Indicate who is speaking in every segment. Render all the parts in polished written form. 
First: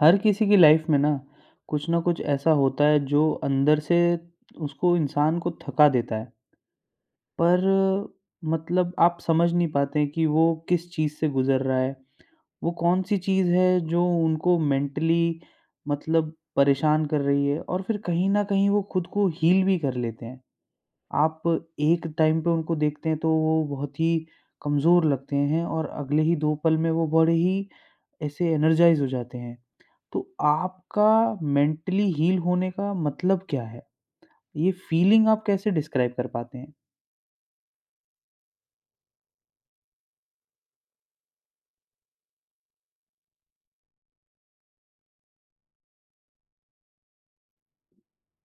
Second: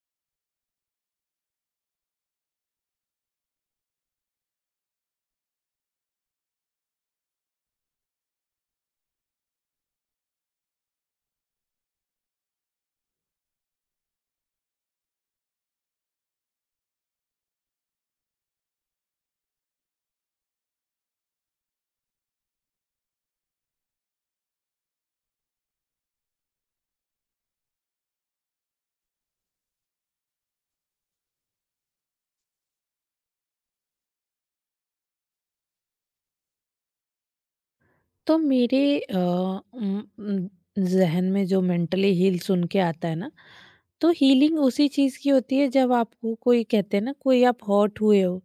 Speaker 1: हर किसी की लाइफ में ना कुछ ऐसा होता है जो अंदर से उसको इंसान को थका देता है। पर मतलब आप समझ नहीं पाते हैं कि वो किस चीज़ से गुजर रहा है। वो कौन सी चीज़ है जो उनको मेंटली मतलब परेशान कर रही है, और फिर कहीं ना कहीं वो खुद को हील भी कर लेते हैं। आप एक टाइम पे उनको देखते हैं तो वो बहुत ही कमज़ोर लगते हैं, और अगले ही दो पल में वो बड़े ही ऐसे एनर्जाइज हो जाते हैं। तो आपका मेंटली हील होने का मतलब क्या है? ये फीलिंग आप कैसे डिस्क्राइब कर पाते हैं?
Speaker 2: तो मेरे ज़हन में जो मेंटली हील सुन के आता है ना, तो हीलिंग उसी चीज़ की होती है जब आपको कोई कहते हैं ना कोई आप हॉट हुए हो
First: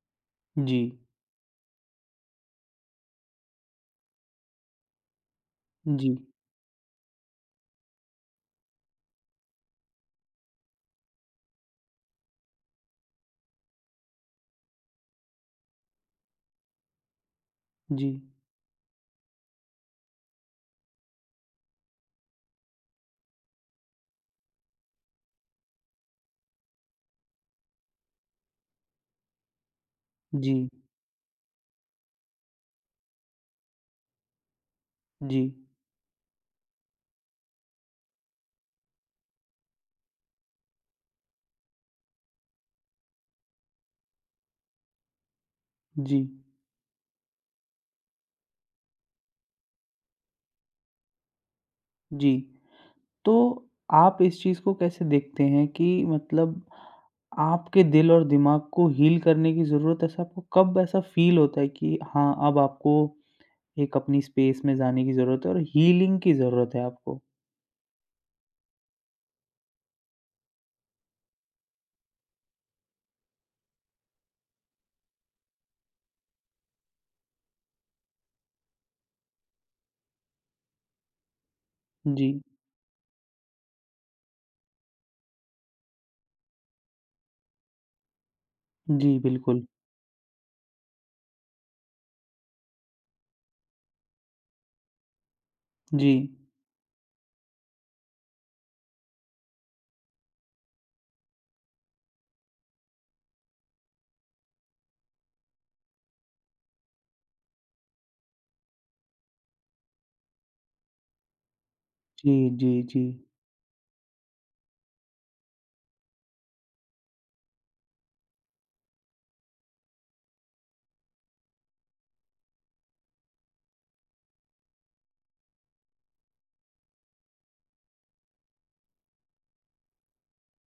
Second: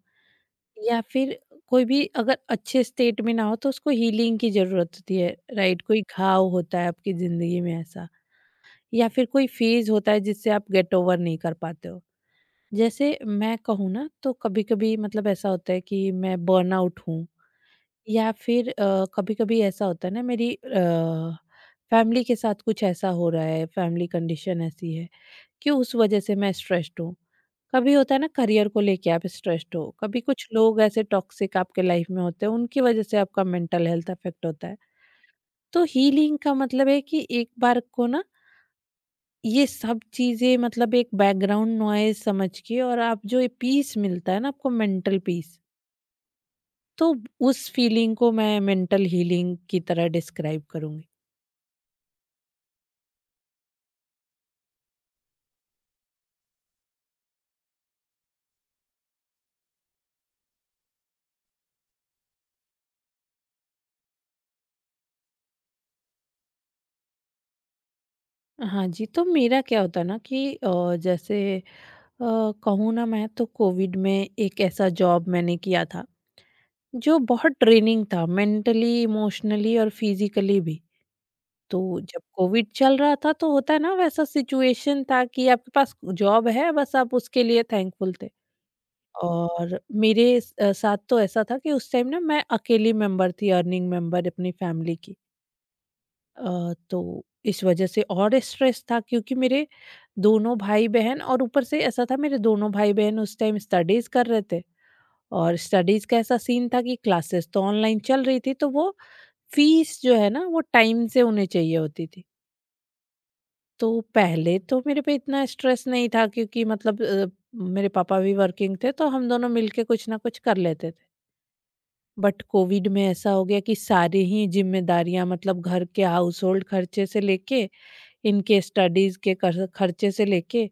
Speaker 1: जी,
Speaker 2: या फिर कोई भी अगर अच्छे स्टेट में ना हो तो उसको हीलिंग की ज़रूरत होती है, राइट? कोई
Speaker 1: जी,
Speaker 2: घाव होता है आपकी ज़िंदगी में ऐसा या फिर कोई फेज़ होता है जिससे आप गेट ओवर नहीं कर पाते हो। जैसे मैं कहूँ ना तो कभी-कभी मतलब ऐसा होता है कि मैं बर्नआउट हूँ
Speaker 1: जी,
Speaker 2: या फिर कभी-कभी ऐसा होता है ना मेरी फैमिली के साथ कुछ ऐसा हो रहा है, फैमिली कंडीशन ऐसी है कि उस वजह से मैं स्ट्रेस्ड हूँ। कभी होता है ना करियर को लेके आप स्ट्रेस्ड हो, कभी कुछ
Speaker 1: जी,
Speaker 2: लोग ऐसे टॉक्सिक आपके लाइफ में होते हैं उनकी वजह से आपका मेंटल हेल्थ अफेक्ट होता है।
Speaker 1: जी,
Speaker 2: तो हीलिंग का मतलब है कि एक बार को ना ये सब चीज़ें मतलब एक बैकग्राउंड नॉइज़ समझ के और आप जो ये पीस मिलता है ना आपको मेंटल पीस,
Speaker 1: जी,
Speaker 2: तो उस फीलिंग को मैं मेंटल हीलिंग की तरह डिस्क्राइब करूंगी।
Speaker 1: जी। तो आप इस चीज़ को कैसे देखते हैं कि मतलब आपके दिल और दिमाग को हील करने की ज़रूरत, ऐसा आपको कब ऐसा फील होता है कि हाँ, अब आपको एक अपनी स्पेस में जाने की ज़रूरत है और हीलिंग की ज़रूरत है आपको?
Speaker 2: हाँ जी, तो मेरा क्या होता ना कि जैसे कहूँ ना मैं तो कोविड में एक ऐसा जॉब मैंने किया था जो बहुत ट्रेनिंग था मेंटली, इमोशनली और फिजिकली भी। तो जब
Speaker 1: जी,
Speaker 2: कोविड चल रहा था तो होता है ना वैसा सिचुएशन था कि आपके पास जॉब है बस आप उसके लिए थैंकफुल थे,
Speaker 1: जी, बिल्कुल।
Speaker 2: और मेरे साथ तो ऐसा था कि उस टाइम ना मैं अकेली मेंबर थी, अर्निंग मेंबर अपनी फैमिली की।
Speaker 1: जी,
Speaker 2: तो इस वजह से और स्ट्रेस था क्योंकि मेरे दोनों भाई-बहन, और ऊपर से ऐसा था मेरे दोनों भाई-बहन उस टाइम स्टडीज़ कर रहे थे और स्टडीज़ का ऐसा सीन था कि क्लासेस तो ऑनलाइन चल रही थी तो वो फीस जो है ना वो टाइम से उन्हें चाहिए होती थी।
Speaker 1: जी, जी, जी,
Speaker 2: तो पहले तो मेरे पे इतना स्ट्रेस नहीं था क्योंकि मतलब मेरे पापा भी वर्किंग थे तो हम दोनों मिलके कुछ ना कुछ कर लेते थे। बट कोविड में ऐसा हो गया कि सारी ही ज़िम्मेदारियाँ, मतलब घर के हाउस होल्ड खर्चे से लेके इनके स्टडीज़ के कर खर्चे से लेके,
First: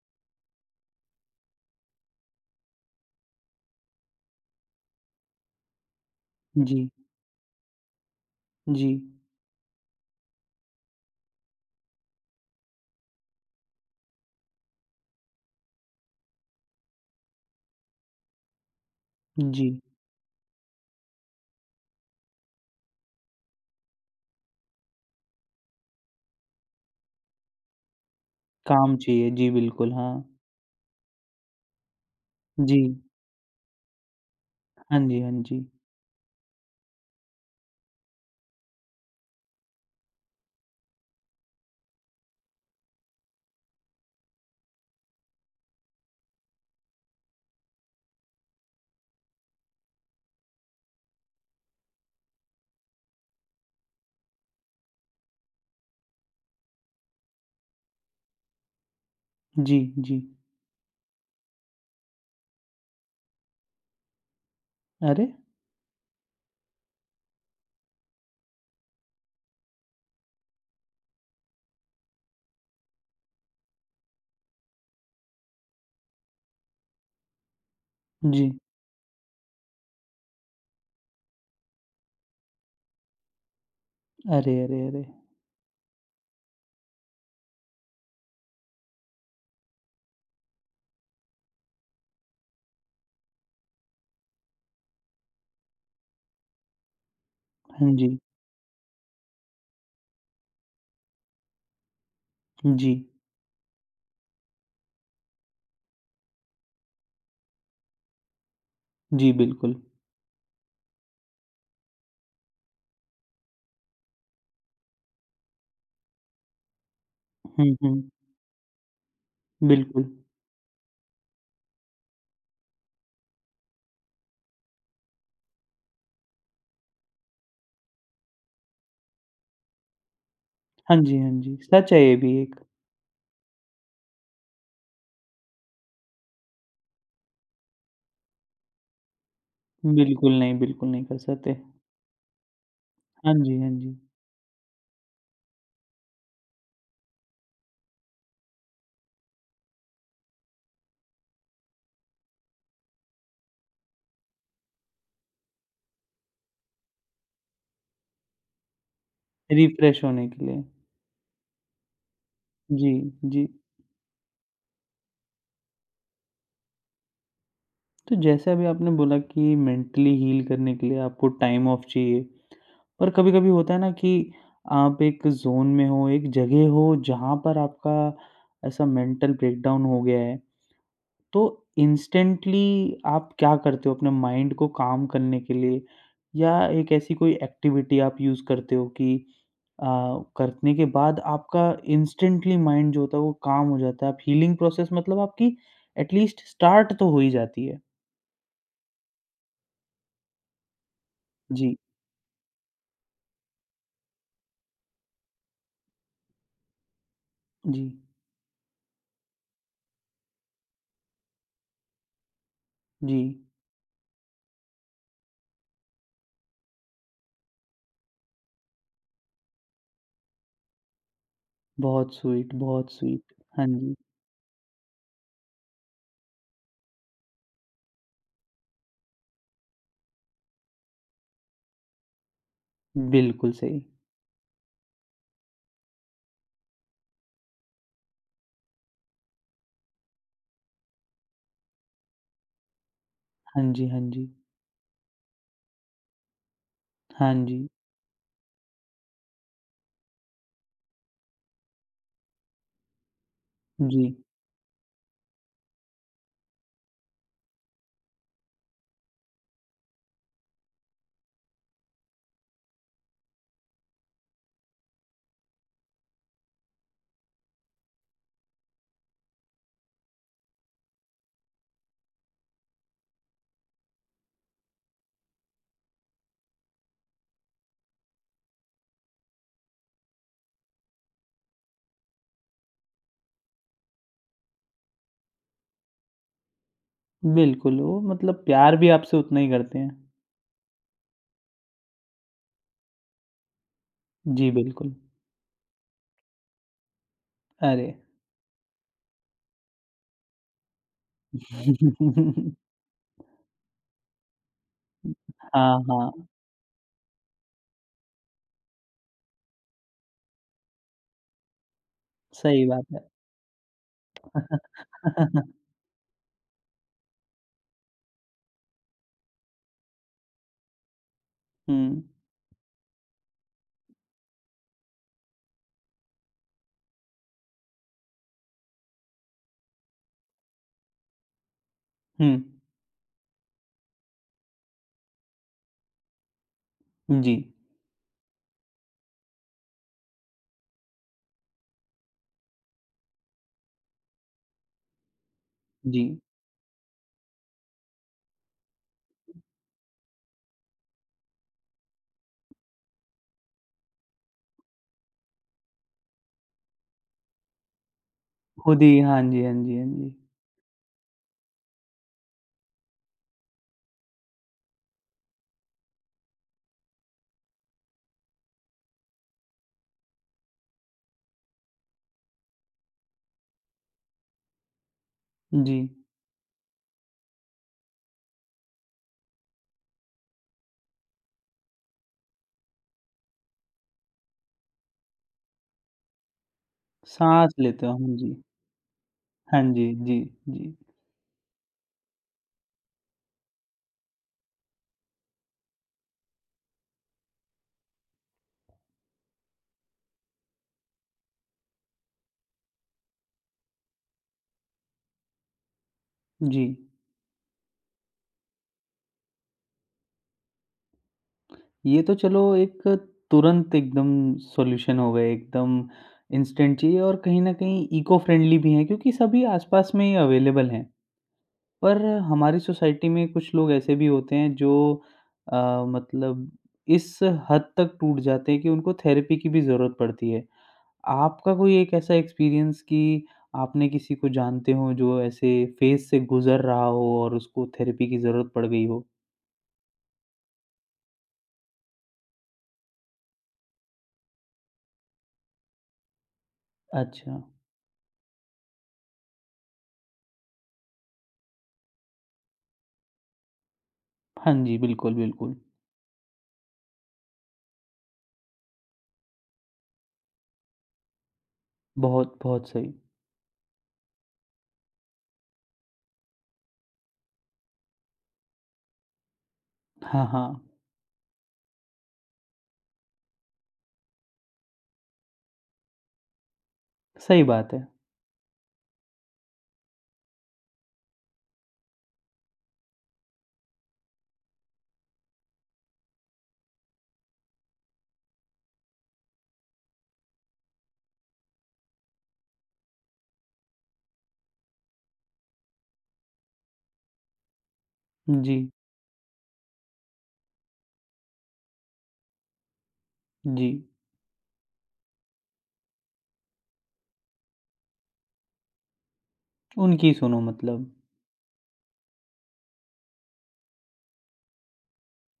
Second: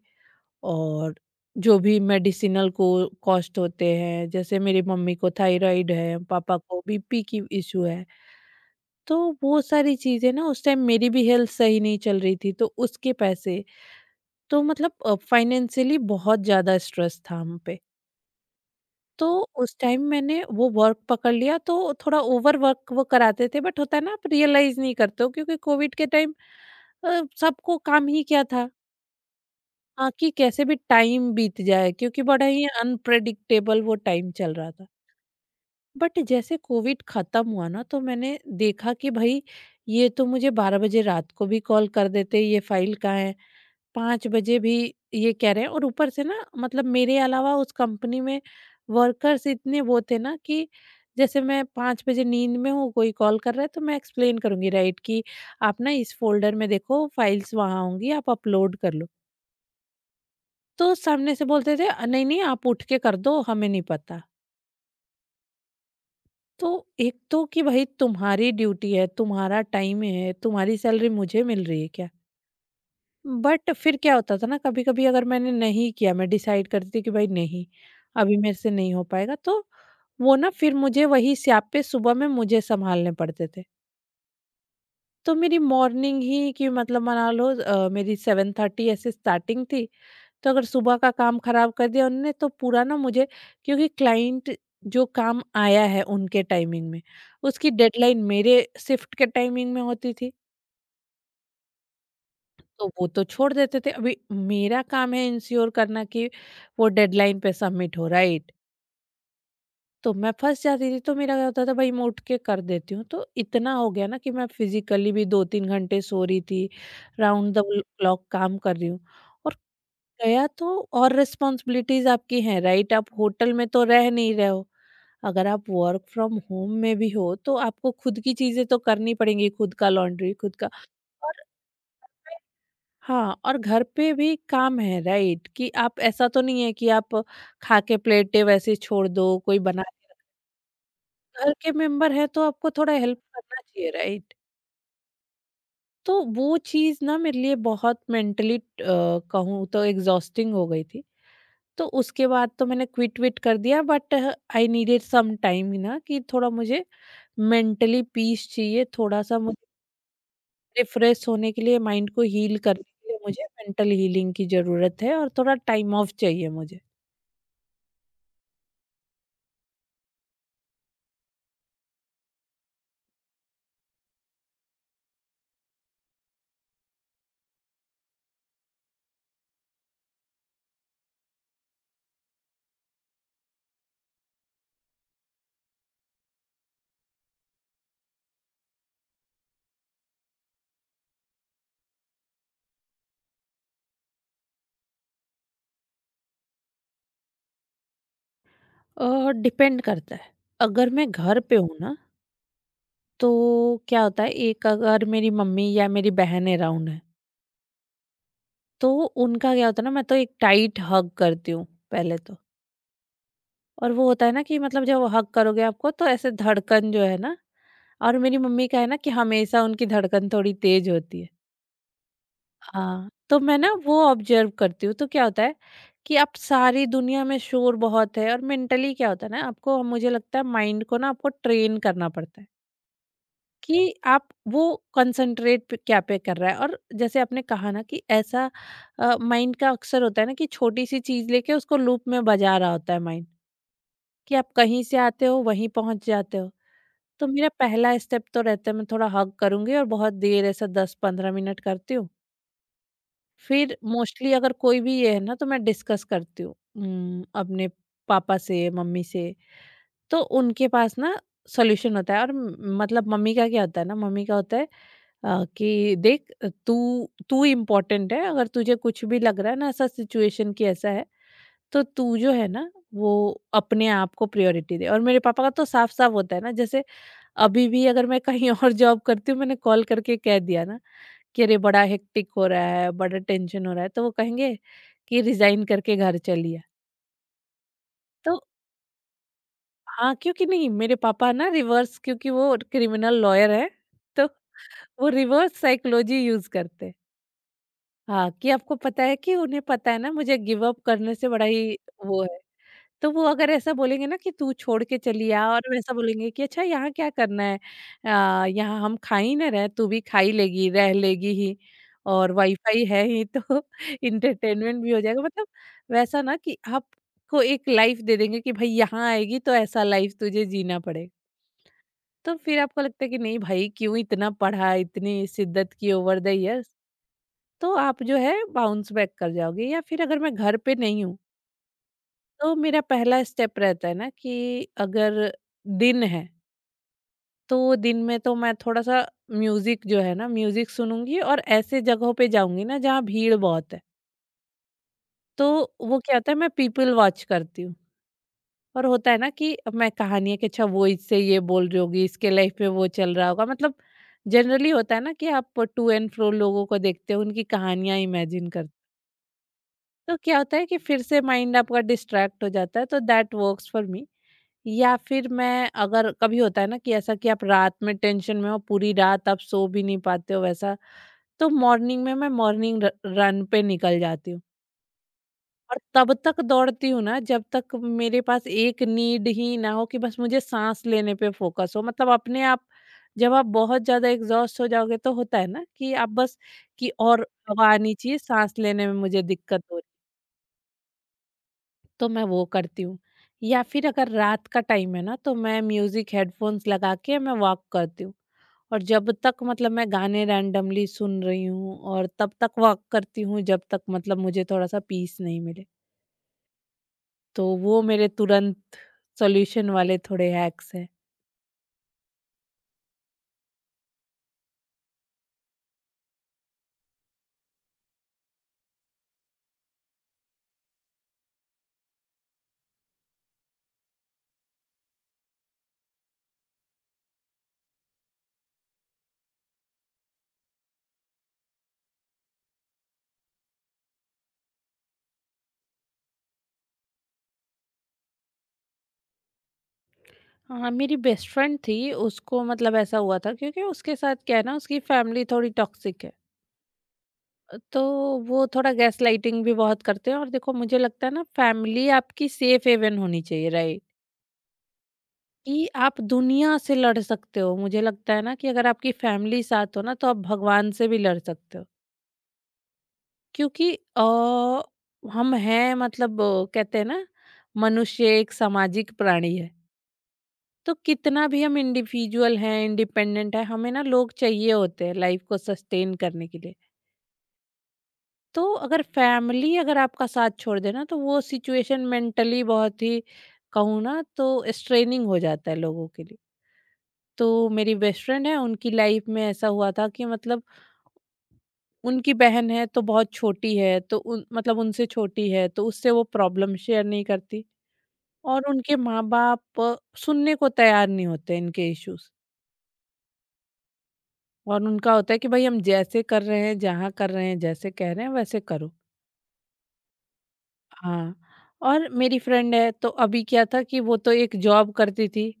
Speaker 2: और जो भी मेडिसिनल को कॉस्ट होते हैं, जैसे मेरी मम्मी को थायराइड है, पापा को
Speaker 1: जी,
Speaker 2: बीपी की इश्यू है,
Speaker 1: जी।
Speaker 2: तो वो सारी चीज़ें ना, उस टाइम मेरी भी हेल्थ सही नहीं चल रही थी, तो उसके पैसे, तो मतलब फाइनेंशियली बहुत ज़्यादा स्ट्रेस था हम पे। तो
Speaker 1: जी,
Speaker 2: उस टाइम मैंने वो वर्क पकड़ लिया, तो थोड़ा ओवर वर्क वो कराते थे, बट होता है ना आप रियलाइज़ नहीं करते हो क्योंकि कोविड के टाइम सबको काम ही क्या था?
Speaker 1: काम चाहिए। जी, बिल्कुल,
Speaker 2: हाँ,
Speaker 1: हाँ।
Speaker 2: कि कैसे भी टाइम बीत जाए क्योंकि बड़ा ही
Speaker 1: जी।
Speaker 2: अनप्रेडिक्टेबल वो टाइम चल रहा था।
Speaker 1: हाँ जी, हाँ जी।
Speaker 2: बट जैसे कोविड ख़त्म हुआ ना तो मैंने देखा कि भई ये तो मुझे 12 बजे रात को भी कॉल कर देते, ये फ़ाइल कहाँ है? 5 बजे भी ये कह रहे हैं, और ऊपर से ना मतलब मेरे अलावा उस कंपनी में वर्कर्स इतने वो थे ना कि जैसे मैं 5 बजे नींद में हूँ, कोई कॉल कर रहा है तो मैं एक्सप्लेन करूँगी, राइट, कि आप ना इस फ़ोल्डर में देखो, फ़ाइल्स वहाँ होंगी, आप अपलोड कर लो।
Speaker 1: जी, जी।
Speaker 2: तो सामने से बोलते थे, नहीं, नहीं, आप उठ के कर दो, हमें नहीं पता।"
Speaker 1: अरे!
Speaker 2: तो एक तो कि भाई तुम्हारी ड्यूटी है, तुम्हारा टाइम है, तुम्हारी सैलरी मुझे मिल रही है क्या? बट फिर क्या होता था ना, कभी-कभी अगर मैंने नहीं किया, मैं डिसाइड करती थी कि भाई नहीं, अभी
Speaker 1: जी।
Speaker 2: मेरे से नहीं हो पाएगा, तो वो ना फिर मुझे वही स्यापे सुबह में मुझे सँभालने पड़ते थे।
Speaker 1: अरे, अरे, अरे!
Speaker 2: तो मेरी मॉर्निंग ही कि मतलब मना लो मेरी 7:30 ऐसे स्टार्टिंग थी, तो अगर सुबह का काम खराब कर दिया उन्होंने तो पूरा ना मुझे, क्योंकि क्लाइंट जो काम आया है उनके टाइमिंग में उसकी
Speaker 1: हाँ जी।
Speaker 2: डेडलाइन मेरे शिफ्ट के टाइमिंग में होती थी, तो
Speaker 1: जी।
Speaker 2: वो तो छोड़ देते थे, अभी मेरा काम है इंश्योर करना कि वो डेडलाइन पे सबमिट हो रहा है।
Speaker 1: जी, बिल्कुल।
Speaker 2: तो मैं फँस जाती थी, तो मेरा क्या होता था, भाई मैं उठ के कर देती हूँ। तो इतना हो गया ना कि मैं फिज़िकली भी 2-3 घंटे सो रही थी, राउंड द
Speaker 1: हुँ,
Speaker 2: व
Speaker 1: हुँ।
Speaker 2: क्लॉक काम कर रही हूँ। और
Speaker 1: बिल्कुल।
Speaker 2: गया तो, और रिस्पॉन्सिबिलिटीज़ आपकी हैं, राइट? आप होटल में तो रह नहीं रहे हो। अगर आप वर्क फ्रॉम होम में भी हो, तो आपको खुद की चीज़ें तो करनी पड़ेंगी, खुद का लॉन्ड्री, खुद का,
Speaker 1: हाँ जी, हाँ
Speaker 2: और
Speaker 1: जी। सच है ये भी एक।
Speaker 2: हाँ, और घर पे भी काम है, राइट? कि आप ऐसा तो नहीं है कि आप खा के प्लेटें वैसे ही छोड़ दो, कोई बना के,
Speaker 1: बिल्कुल नहीं कर
Speaker 2: घर
Speaker 1: सकते।
Speaker 2: के मेंबर हैं तो आपको थोड़ा हेल्प
Speaker 1: हाँ जी,
Speaker 2: करना
Speaker 1: हाँ
Speaker 2: चाहिए,
Speaker 1: जी।
Speaker 2: राइट? तो वो चीज़ ना मेरे लिए बहुत मेंटली कहूँ तो एग्ज़ॉस्टिंग हो गई थी। तो उसके बाद तो मैंने क्विट-विट कर दिया, but I needed some time ना कि थोड़ा मुझे मेंटली पीस चाहिए, थोड़ा-सा मुझे
Speaker 1: रिफ्रेश होने के लिए।
Speaker 2: रिफ्रेश होने के लिए, माइंड को हील करने
Speaker 1: जी,
Speaker 2: के लिए मुझे
Speaker 1: जी।
Speaker 2: मेंटल हीलिंग की ज़रूरत है और थोड़ा टाइम ऑफ चाहिए मुझे।
Speaker 1: तो जैसे अभी आपने बोला कि मेंटली हील करने के लिए आपको टाइम ऑफ चाहिए। पर कभी-कभी होता है ना कि आप एक ज़ोन में हो, एक जगह हो जहाँ पर आपका ऐसा मेंटल ब्रेकडाउन हो गया है, तो इंस्टेंटली आप क्या करते हो अपने माइंड को काम करने के लिए? या एक ऐसी कोई एक्टिविटी आप यूज़ करते हो कि अ, करने के बाद आपका इंस्टेंटली माइंड जो होता है वो काम हो जाता है? आप हीलिंग प्रोसेस मतलब आपकी एटलीस्ट स्टार्ट तो हो ही जाती है।
Speaker 2: डिपेंड करता है, अगर मैं घर पे
Speaker 1: जी,
Speaker 2: हूँ ना, तो क्या होता है, एक अगर मेरी मम्मी या मेरी बहन अराउंड है
Speaker 1: जी,
Speaker 2: तो उनका क्या होता है ना, मैं तो एक टाइट हग करती हूँ पहले तो,
Speaker 1: जी।
Speaker 2: और वो होता है ना कि मतलब जब हग करोगे आपको तो ऐसे धड़कन जो है ना, और मेरी मम्मी का है ना कि हमेशा उनकी धड़कन थोड़ी तेज होती है।
Speaker 1: बहुत स्वीट, बहुत
Speaker 2: हाँ,
Speaker 1: स्वीट।
Speaker 2: तो मैं
Speaker 1: हाँ
Speaker 2: ना
Speaker 1: जी,
Speaker 2: वो ऑब्जर्व करती हूँ, तो क्या होता है कि आप, सारी दुनिया में शोर बहुत है और मेंटली क्या होता है ना, आपको, मुझे लगता है माइंड को ना आपको ट्रेन करना पड़ता है
Speaker 1: बिल्कुल सही।
Speaker 2: कि आप वो कंसंट्रेट पे क्या पे कर रहा है, और जैसे आपने कहा ना कि ऐसा माइंड का अक्सर होता है ना कि छोटी सी चीज लेके उसको लूप में बजा रहा होता है माइंड,
Speaker 1: हाँ जी, हाँ जी।
Speaker 2: कि आप कहीं से आते हो वहीं पहुंच जाते हो। तो
Speaker 1: हाँ
Speaker 2: मेरा
Speaker 1: जी,
Speaker 2: पहला स्टेप तो रहता है मैं थोड़ा हग करूंगी और बहुत देर, ऐसा 10-15 मिनट करती हूँ। फिर
Speaker 1: जी।
Speaker 2: मोस्टली अगर कोई भी ये है ना तो मैं डिस्कस करती हूँ अपने पापा से, मम्मी से, तो उनके पास ना सॉल्यूशन होता है। और मतलब मम्मी का क्या होता है ना, मम्मी का होता है कि देख, तू तू इम्पोर्टेंट है, अगर तुझे कुछ भी लग रहा है ना ऐसा सिचुएशन कि ऐसा है तो तू जो है ना वो अपने आप को प्रायोरिटी दे। और मेरे पापा का तो साफ साफ होता है ना, जैसे अभी भी अगर मैं कहीं और जॉब करती हूँ, मैंने कॉल करके कह दिया ना कि अरे बड़ा हेक्टिक हो रहा है, बड़ा टेंशन हो रहा है, तो वो कहेंगे कि रिज़ाइन करके घर चली आ।
Speaker 1: बिल्कुल, वो
Speaker 2: तो
Speaker 1: मतलब प्यार भी आपसे उतना ही करते हैं।
Speaker 2: हाँ, क्योंकि नहीं, मेरे पापा ना रिवर्स, क्योंकि वो क्रिमिनल लॉयर हैं, तो
Speaker 1: जी, बिल्कुल।
Speaker 2: वो रिवर्स साइकोलॉजी यूज़ करते हैं।
Speaker 1: अरे!
Speaker 2: हाँ, कि आपको पता है कि उन्हें पता है ना मुझे गिव अप करने से बड़ा ही वो है। तो वो अगर ऐसा बोलेंगे ना कि तू छोड़ के चली आ, और हम
Speaker 1: हाँ,
Speaker 2: ऐसा
Speaker 1: हाँ,
Speaker 2: बोलेंगे कि अच्छा यहाँ क्या करना है, यहाँ हम खा ही ना रहे, तू भी खा ही लेगी, रह लेगी ही, और
Speaker 1: सही बात
Speaker 2: वाईफाई है
Speaker 1: है।
Speaker 2: ही, तो इंटरटेनमेंट भी हो जाएगा, मतलब वैसा ना कि आपको एक लाइफ दे देंगे कि भाई यहाँ आएगी तो ऐसा लाइफ तुझे जीना पड़ेगा,
Speaker 1: हुँ,
Speaker 2: तो फिर आपको लगता है कि नहीं भाई, क्यों इतना पढ़ा, इतनी शिद्दत की ओवर द इयर्स, तो आप जो है बाउंस बैक कर जाओगे। या फिर अगर मैं घर पे नहीं हूँ
Speaker 1: हुँ।
Speaker 2: तो मेरा पहला स्टेप रहता है ना कि अगर दिन है
Speaker 1: जी,
Speaker 2: तो दिन में तो मैं थोड़ा सा म्यूजिक जो है ना, म्यूजिक सुनूंगी और ऐसे जगहों पे जाऊंगी ना जहाँ भीड़ बहुत है, तो वो
Speaker 1: जी।
Speaker 2: क्या होता है मैं पीपल वॉच करती हूँ, और होता है ना कि मैं कहानी है कि अच्छा वो इससे ये बोल रही होगी, इसके लाइफ में वो चल रहा होगा, मतलब जनरली होता है ना कि आप टू एंड फ्रो लोगों को देखते हो, उनकी कहानियां इमेजिन,
Speaker 1: खुद ही हाँ जी, हाँ जी, हाँ जी।
Speaker 2: तो क्या होता है कि फिर से माइंड आपका डिस्ट्रैक्ट हो जाता है, तो दैट वर्क्स फॉर मी। या फिर मैं अगर, कभी होता है ना कि ऐसा कि आप रात में टेंशन में हो, पूरी रात आप सो भी नहीं पाते हो वैसा, तो मॉर्निंग में मैं मॉर्निंग रन पे निकल जाती हूँ,
Speaker 1: जी,
Speaker 2: और तब तक दौड़ती हूँ ना जब तक मेरे पास एक नीड ही ना हो कि बस मुझे सांस लेने पे फोकस हो, मतलब अपने आप, जब आप बहुत ज्यादा एग्जॉस्ट हो जाओगे तो होता है ना कि आप बस, कि और
Speaker 1: साँस
Speaker 2: हवा
Speaker 1: लेते हो।
Speaker 2: आनी
Speaker 1: हाँ
Speaker 2: चाहिए,
Speaker 1: जी।
Speaker 2: सांस लेने में मुझे
Speaker 1: हाँ
Speaker 2: दिक्कत हो,
Speaker 1: जी, जी, जी,
Speaker 2: तो मैं वो करती हूँ। या फिर अगर रात का टाइम है ना तो मैं म्यूज़िक हेडफ़ोन्स लगा के मैं वॉक करती हूँ। और जब तक मतलब मैं गाने रैंडमली सुन रही हूँ और तब तक वॉक करती हूँ जब तक मुझे थोड़ा-सा पीस नहीं मिले।
Speaker 1: जी।
Speaker 2: तो वो मेरे तुरंत सॉल्यूशन वाले थोड़े हैक्स हैं।
Speaker 1: ये तो चलो एक तुरंत एकदम सॉल्यूशन हो गए, एकदम इंस्टेंट चाहिए और कहीं न कहीं इको फ्रेंडली भी हैं क्योंकि सभी आस-पास में ही अवेलेबल हैं। पर हमारी सोसाइटी में कुछ लोग ऐसे भी होते हैं जो मतलब इस हद तक टूट जाते हैं कि उनको थेरेपी की भी ज़रूरत पड़ती है। आपका कोई एक ऐसा एक्सपीरियंस कि आपने किसी को जानते हों जो ऐसे फ़ेज़ से गुज़र रहा हो और उसको थेरेपी की ज़रूरत पड़ गई हो?
Speaker 2: हाँ, मेरी बेस्ट फ्रेंड थी उसको ऐसा हुआ था क्योंकि उसके साथ क्या है ना, उसकी फैमिली थोड़ी टॉक्सिक है।
Speaker 1: अच्छा।
Speaker 2: तो वो थोड़ा गैसलाइटिंग भी बहुत करते हैं। और देखो, मुझे लगता है ना, फैमिली आपकी सेफ हेवन होनी चाहिए राइ
Speaker 1: हाँ जी, बिल्कुल, बिल्कुल।
Speaker 2: कि आप दुनिया से लड़ सकते हो। मुझे लगता है ना कि अगर आपकी फैमिली साथ हो ना तो आप भगवान से भी लड़ सकते हो,
Speaker 1: बहुत, बहुत सही।
Speaker 2: क्योंकि हम हैं कहते हैं ना, मनुष्य एक सामाजिक प्राणी है।
Speaker 1: हाँ, हाँ,
Speaker 2: तो कितना भी हम इंडिविजुअल हैं, इंडिपेंडेंट है, हमें ना लोग चाहिए होते हैं लाइफ को सस्टेन करने के लिए।
Speaker 1: सही बात है।
Speaker 2: तो अगर फैमिली अगर आपका साथ छोड़ दे ना, तो वो सिचुएशन मेंटली बहुत ही, कहूँ ना तो, स्ट्रेनिंग हो जाता है लोगों के लिए। तो मेरी बेस्ट फ्रेंड है, उनकी लाइफ में ऐसा हुआ था कि उनकी बहन है, तो बहुत छोटी है, तो उन मतलब उनसे छोटी है, तो उससे वो प्रॉब्लम शेयर नहीं करती। और
Speaker 1: जी,
Speaker 2: उनके माँ-बाप सुनने को तैयार नहीं होते इनके इश्यूज़।
Speaker 1: जी,
Speaker 2: और उनका होता है कि भई हम जैसे कर रहे हैं, जहाँ कर रहे हैं, जैसे कह रहे हैं वैसे करो।
Speaker 1: उनकी सुनो मतलब।
Speaker 2: हाँ, और मेरी फ्रेंड है, तो अभी क्या था कि वो तो एक जॉब करती थी,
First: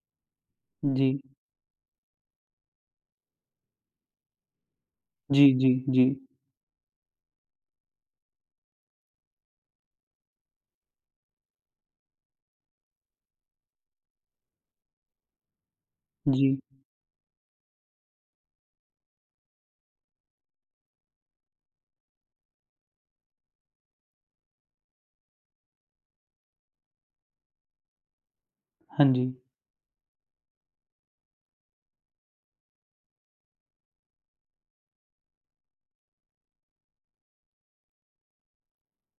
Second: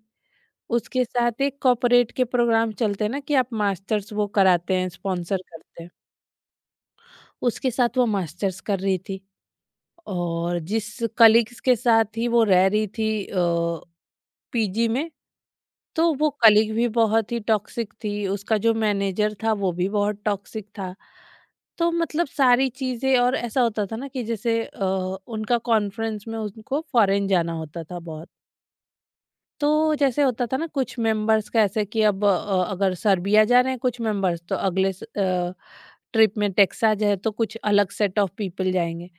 Speaker 2: उसके
Speaker 1: जी,
Speaker 2: साथ एक कॉर्पोरेट के प्रोग्राम चलते हैं ना, कि आप मास्टर्स वो कराते हैं, स्पॉन्सर
Speaker 1: जी, जी,
Speaker 2: करते हैं।
Speaker 1: जी,
Speaker 2: उसके साथ वो मास्टर्स कर रही थी और जिस कलीग्स के साथ ही वो रह रही थी पीजी में, तो वो
Speaker 1: जी,
Speaker 2: कलीग भी बहुत ही टॉक्सिक थी। उसका जो मैनेजर था वो भी बहुत टॉक्सिक था। तो मतलब सारी चीज़ें। और ऐसा होता था ना कि जैसे उनका कॉन्फ्रेंस में उनको फॉरेन जाना होता था बहुत।
Speaker 1: हाँ जी,
Speaker 2: तो जैसे होता था ना कुछ मेंबर्स का ऐसे कि अब अगर सर्बिया जा रहे हैं कुछ मेंबर्स, तो अगले ट्रिप में टेक्सास है तो कुछ अलग सेट ऑफ पीपल जाएंगे।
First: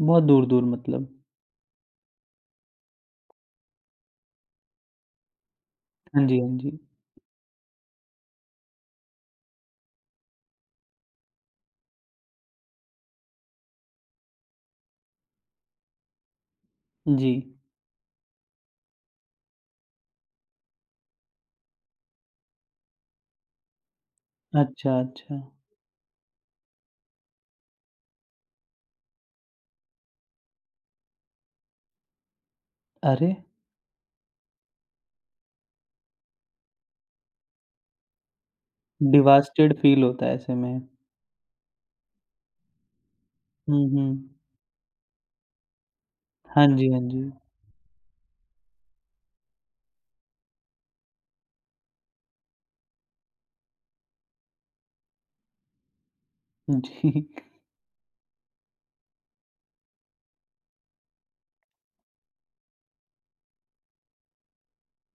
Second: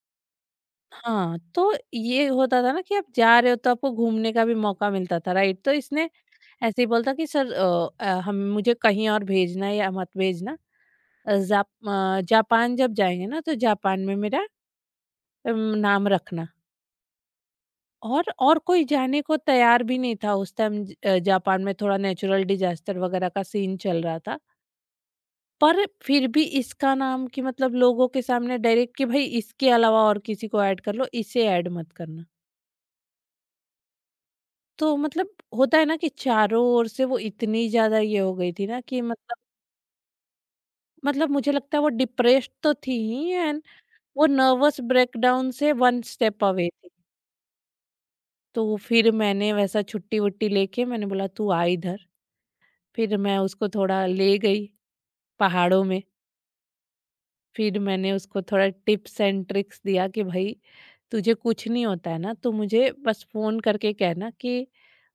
Speaker 1: बहुत दूर-दूर मतलब।
Speaker 2: हाँ, तो ये होता था ना कि आप जा रहे हो तो आपको घूमने का भी मौका मिलता था, राइट? तो इसने
Speaker 1: हाँ जी, हाँ जी,
Speaker 2: ऐसे ही बोलता कि सर हम मुझे कहीं और भेजना है या मत भेजना। जापान जब जाएँगे ना तो जापान में मेरा नाम रखना।
Speaker 1: जी,
Speaker 2: और कोई जाने को तैयार भी नहीं था उस टाइम। जापान में थोड़ा नेचुरल डिज़ास्टर वगैरह का सीन चल रहा था।
Speaker 1: अच्छा, अच्छा।
Speaker 2: पर फिर भी इसका नाम कि मतलब लोगों के सामने डायरेक्ट कि भई इसके अलावा और किसी को ऐड कर लो, इसे ऐड मत करना।
Speaker 1: अरे!
Speaker 2: तो मतलब होता है ना कि चारों ओर से वो इतनी ज़्यादा ये हो गई थी ना कि मतलब,
Speaker 1: डिवास्टेड फ़ील होता है ऐसे में।
Speaker 2: मुझे लगता है वो डिप्रेस्ड तो थी ही, एंड
Speaker 1: हुँ, हुँ,
Speaker 2: वो नर्वस ब्रेकडाउन से वन स्टेप
Speaker 1: हाँ
Speaker 2: अवे
Speaker 1: जी,
Speaker 2: थी।
Speaker 1: हाँ जी,
Speaker 2: तो फिर मैंने वैसा छुट्टी-वुट्टी लेके मैंने बोला तू आ इधर, फिर मैं उसको थोड़ा ले गई पहाड़ों में।
Speaker 1: जी,
Speaker 2: फिर मैंने उसको थोड़ा टिप्स एंड ट्रिक्स दिया कि भाई तुझे कुछ नहीं होता है ना तो मुझे बस फोन करके कहना कि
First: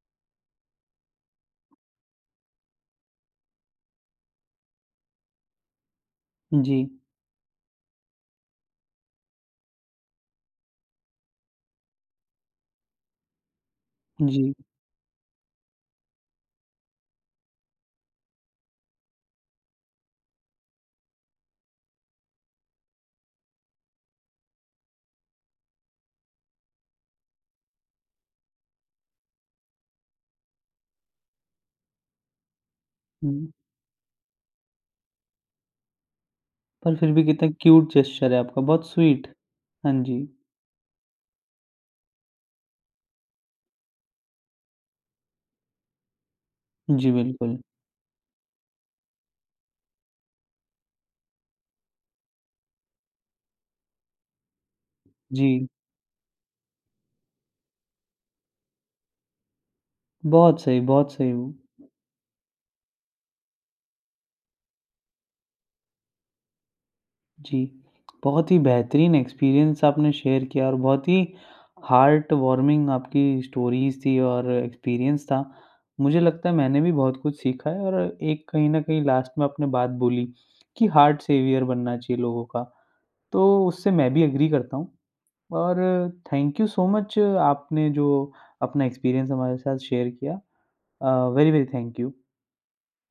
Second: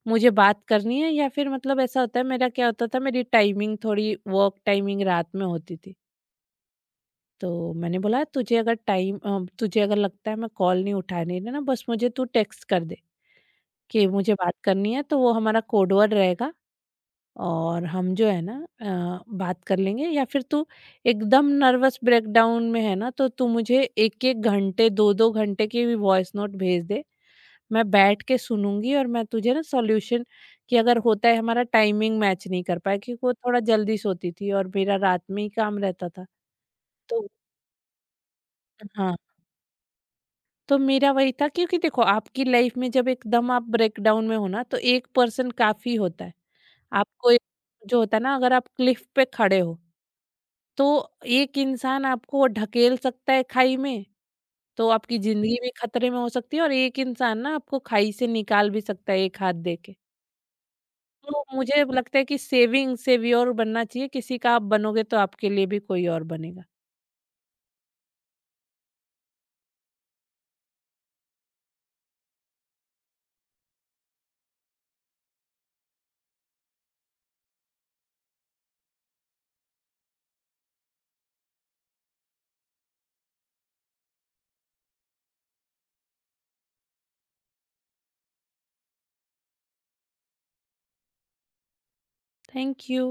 Speaker 2: मुझे बात करनी है। या फिर मतलब ऐसा होता है, मेरा क्या होता था, मेरी टाइमिंग थोड़ी, वर्क टाइमिंग रात में होती थी।
Speaker 1: जी,
Speaker 2: तो मैंने बोला तुझे अगर तुझे अगर लगता है मैं कॉल नहीं उठाने देना, बस मुझे तू टेक्स्ट कर दे कि मुझे
Speaker 1: जी,
Speaker 2: बात करनी है, तो वो हमारा कोड वर्ड रहेगा। और हम जो है ना बात कर लेंगे, या फिर तू एकदम नर्वस ब्रेकडाउन में है ना, तो तू मुझे एक एक घंटे दो दो घंटे की भी वॉइस नोट भेज दे, मैं बैठ के सुनूंगी और मैं तुझे ना सॉल्यूशन, कि अगर होता है हमारा टाइमिंग मैच नहीं कर पाया क्योंकि वो
Speaker 1: हुँ,
Speaker 2: थोड़ा जल्दी सोती थी और मेरा रात में ही काम रहता था।
Speaker 1: पर फिर भी
Speaker 2: तो
Speaker 1: कितना क्यूट जेस्चर है आपका, बहुत
Speaker 2: हाँ,
Speaker 1: स्वीट। हाँ जी,
Speaker 2: तो मेरा वही था, क्योंकि देखो आपकी लाइफ में जब एकदम आप ब्रेकडाउन में हो ना, तो एक पर्सन काफी होता है।
Speaker 1: जी,
Speaker 2: आपको एक-
Speaker 1: बिल्कुल।
Speaker 2: जो होता है ना, अगर आप क्लिफ पे खड़े हो, तो एक इंसान आपको ढकेल सकता है खाई में, तो आपकी जिंदगी
Speaker 1: जी,
Speaker 2: भी खतरे में हो सकती है। और एक इंसान ना आपको खाई से निकाल भी सकता है एक हाथ दे के।
Speaker 1: बहुत सही, बहुत सही।
Speaker 2: तो मुझे लगता है कि सेविंग सेवियोर बनना चाहिए। किसी का आप बनोगे तो आपके लिए भी कोई और बनेगा।
Speaker 1: जी, बहुत ही बेहतरीन एक्सपीरियंस आपने शेयर किया और बहुत ही हार्ट वार्मिंग आपकी स्टोरीज़ थी और एक्सपीरियंस था। मुझे लगता है मैंने भी बहुत कुछ सीखा है और एक कहीं न कहीं लास्ट में आपने बात बोली कि हार्ट सेवियर बनना चाहिए लोगों का, तो उससे मैं भी एग्री करता हूँ। और थैंक यू सो मच आपने जो अपना एक्सपीरियंस हमारे साथ शेयर किया। Uh, very, very thank you.
Speaker 2: Thank you.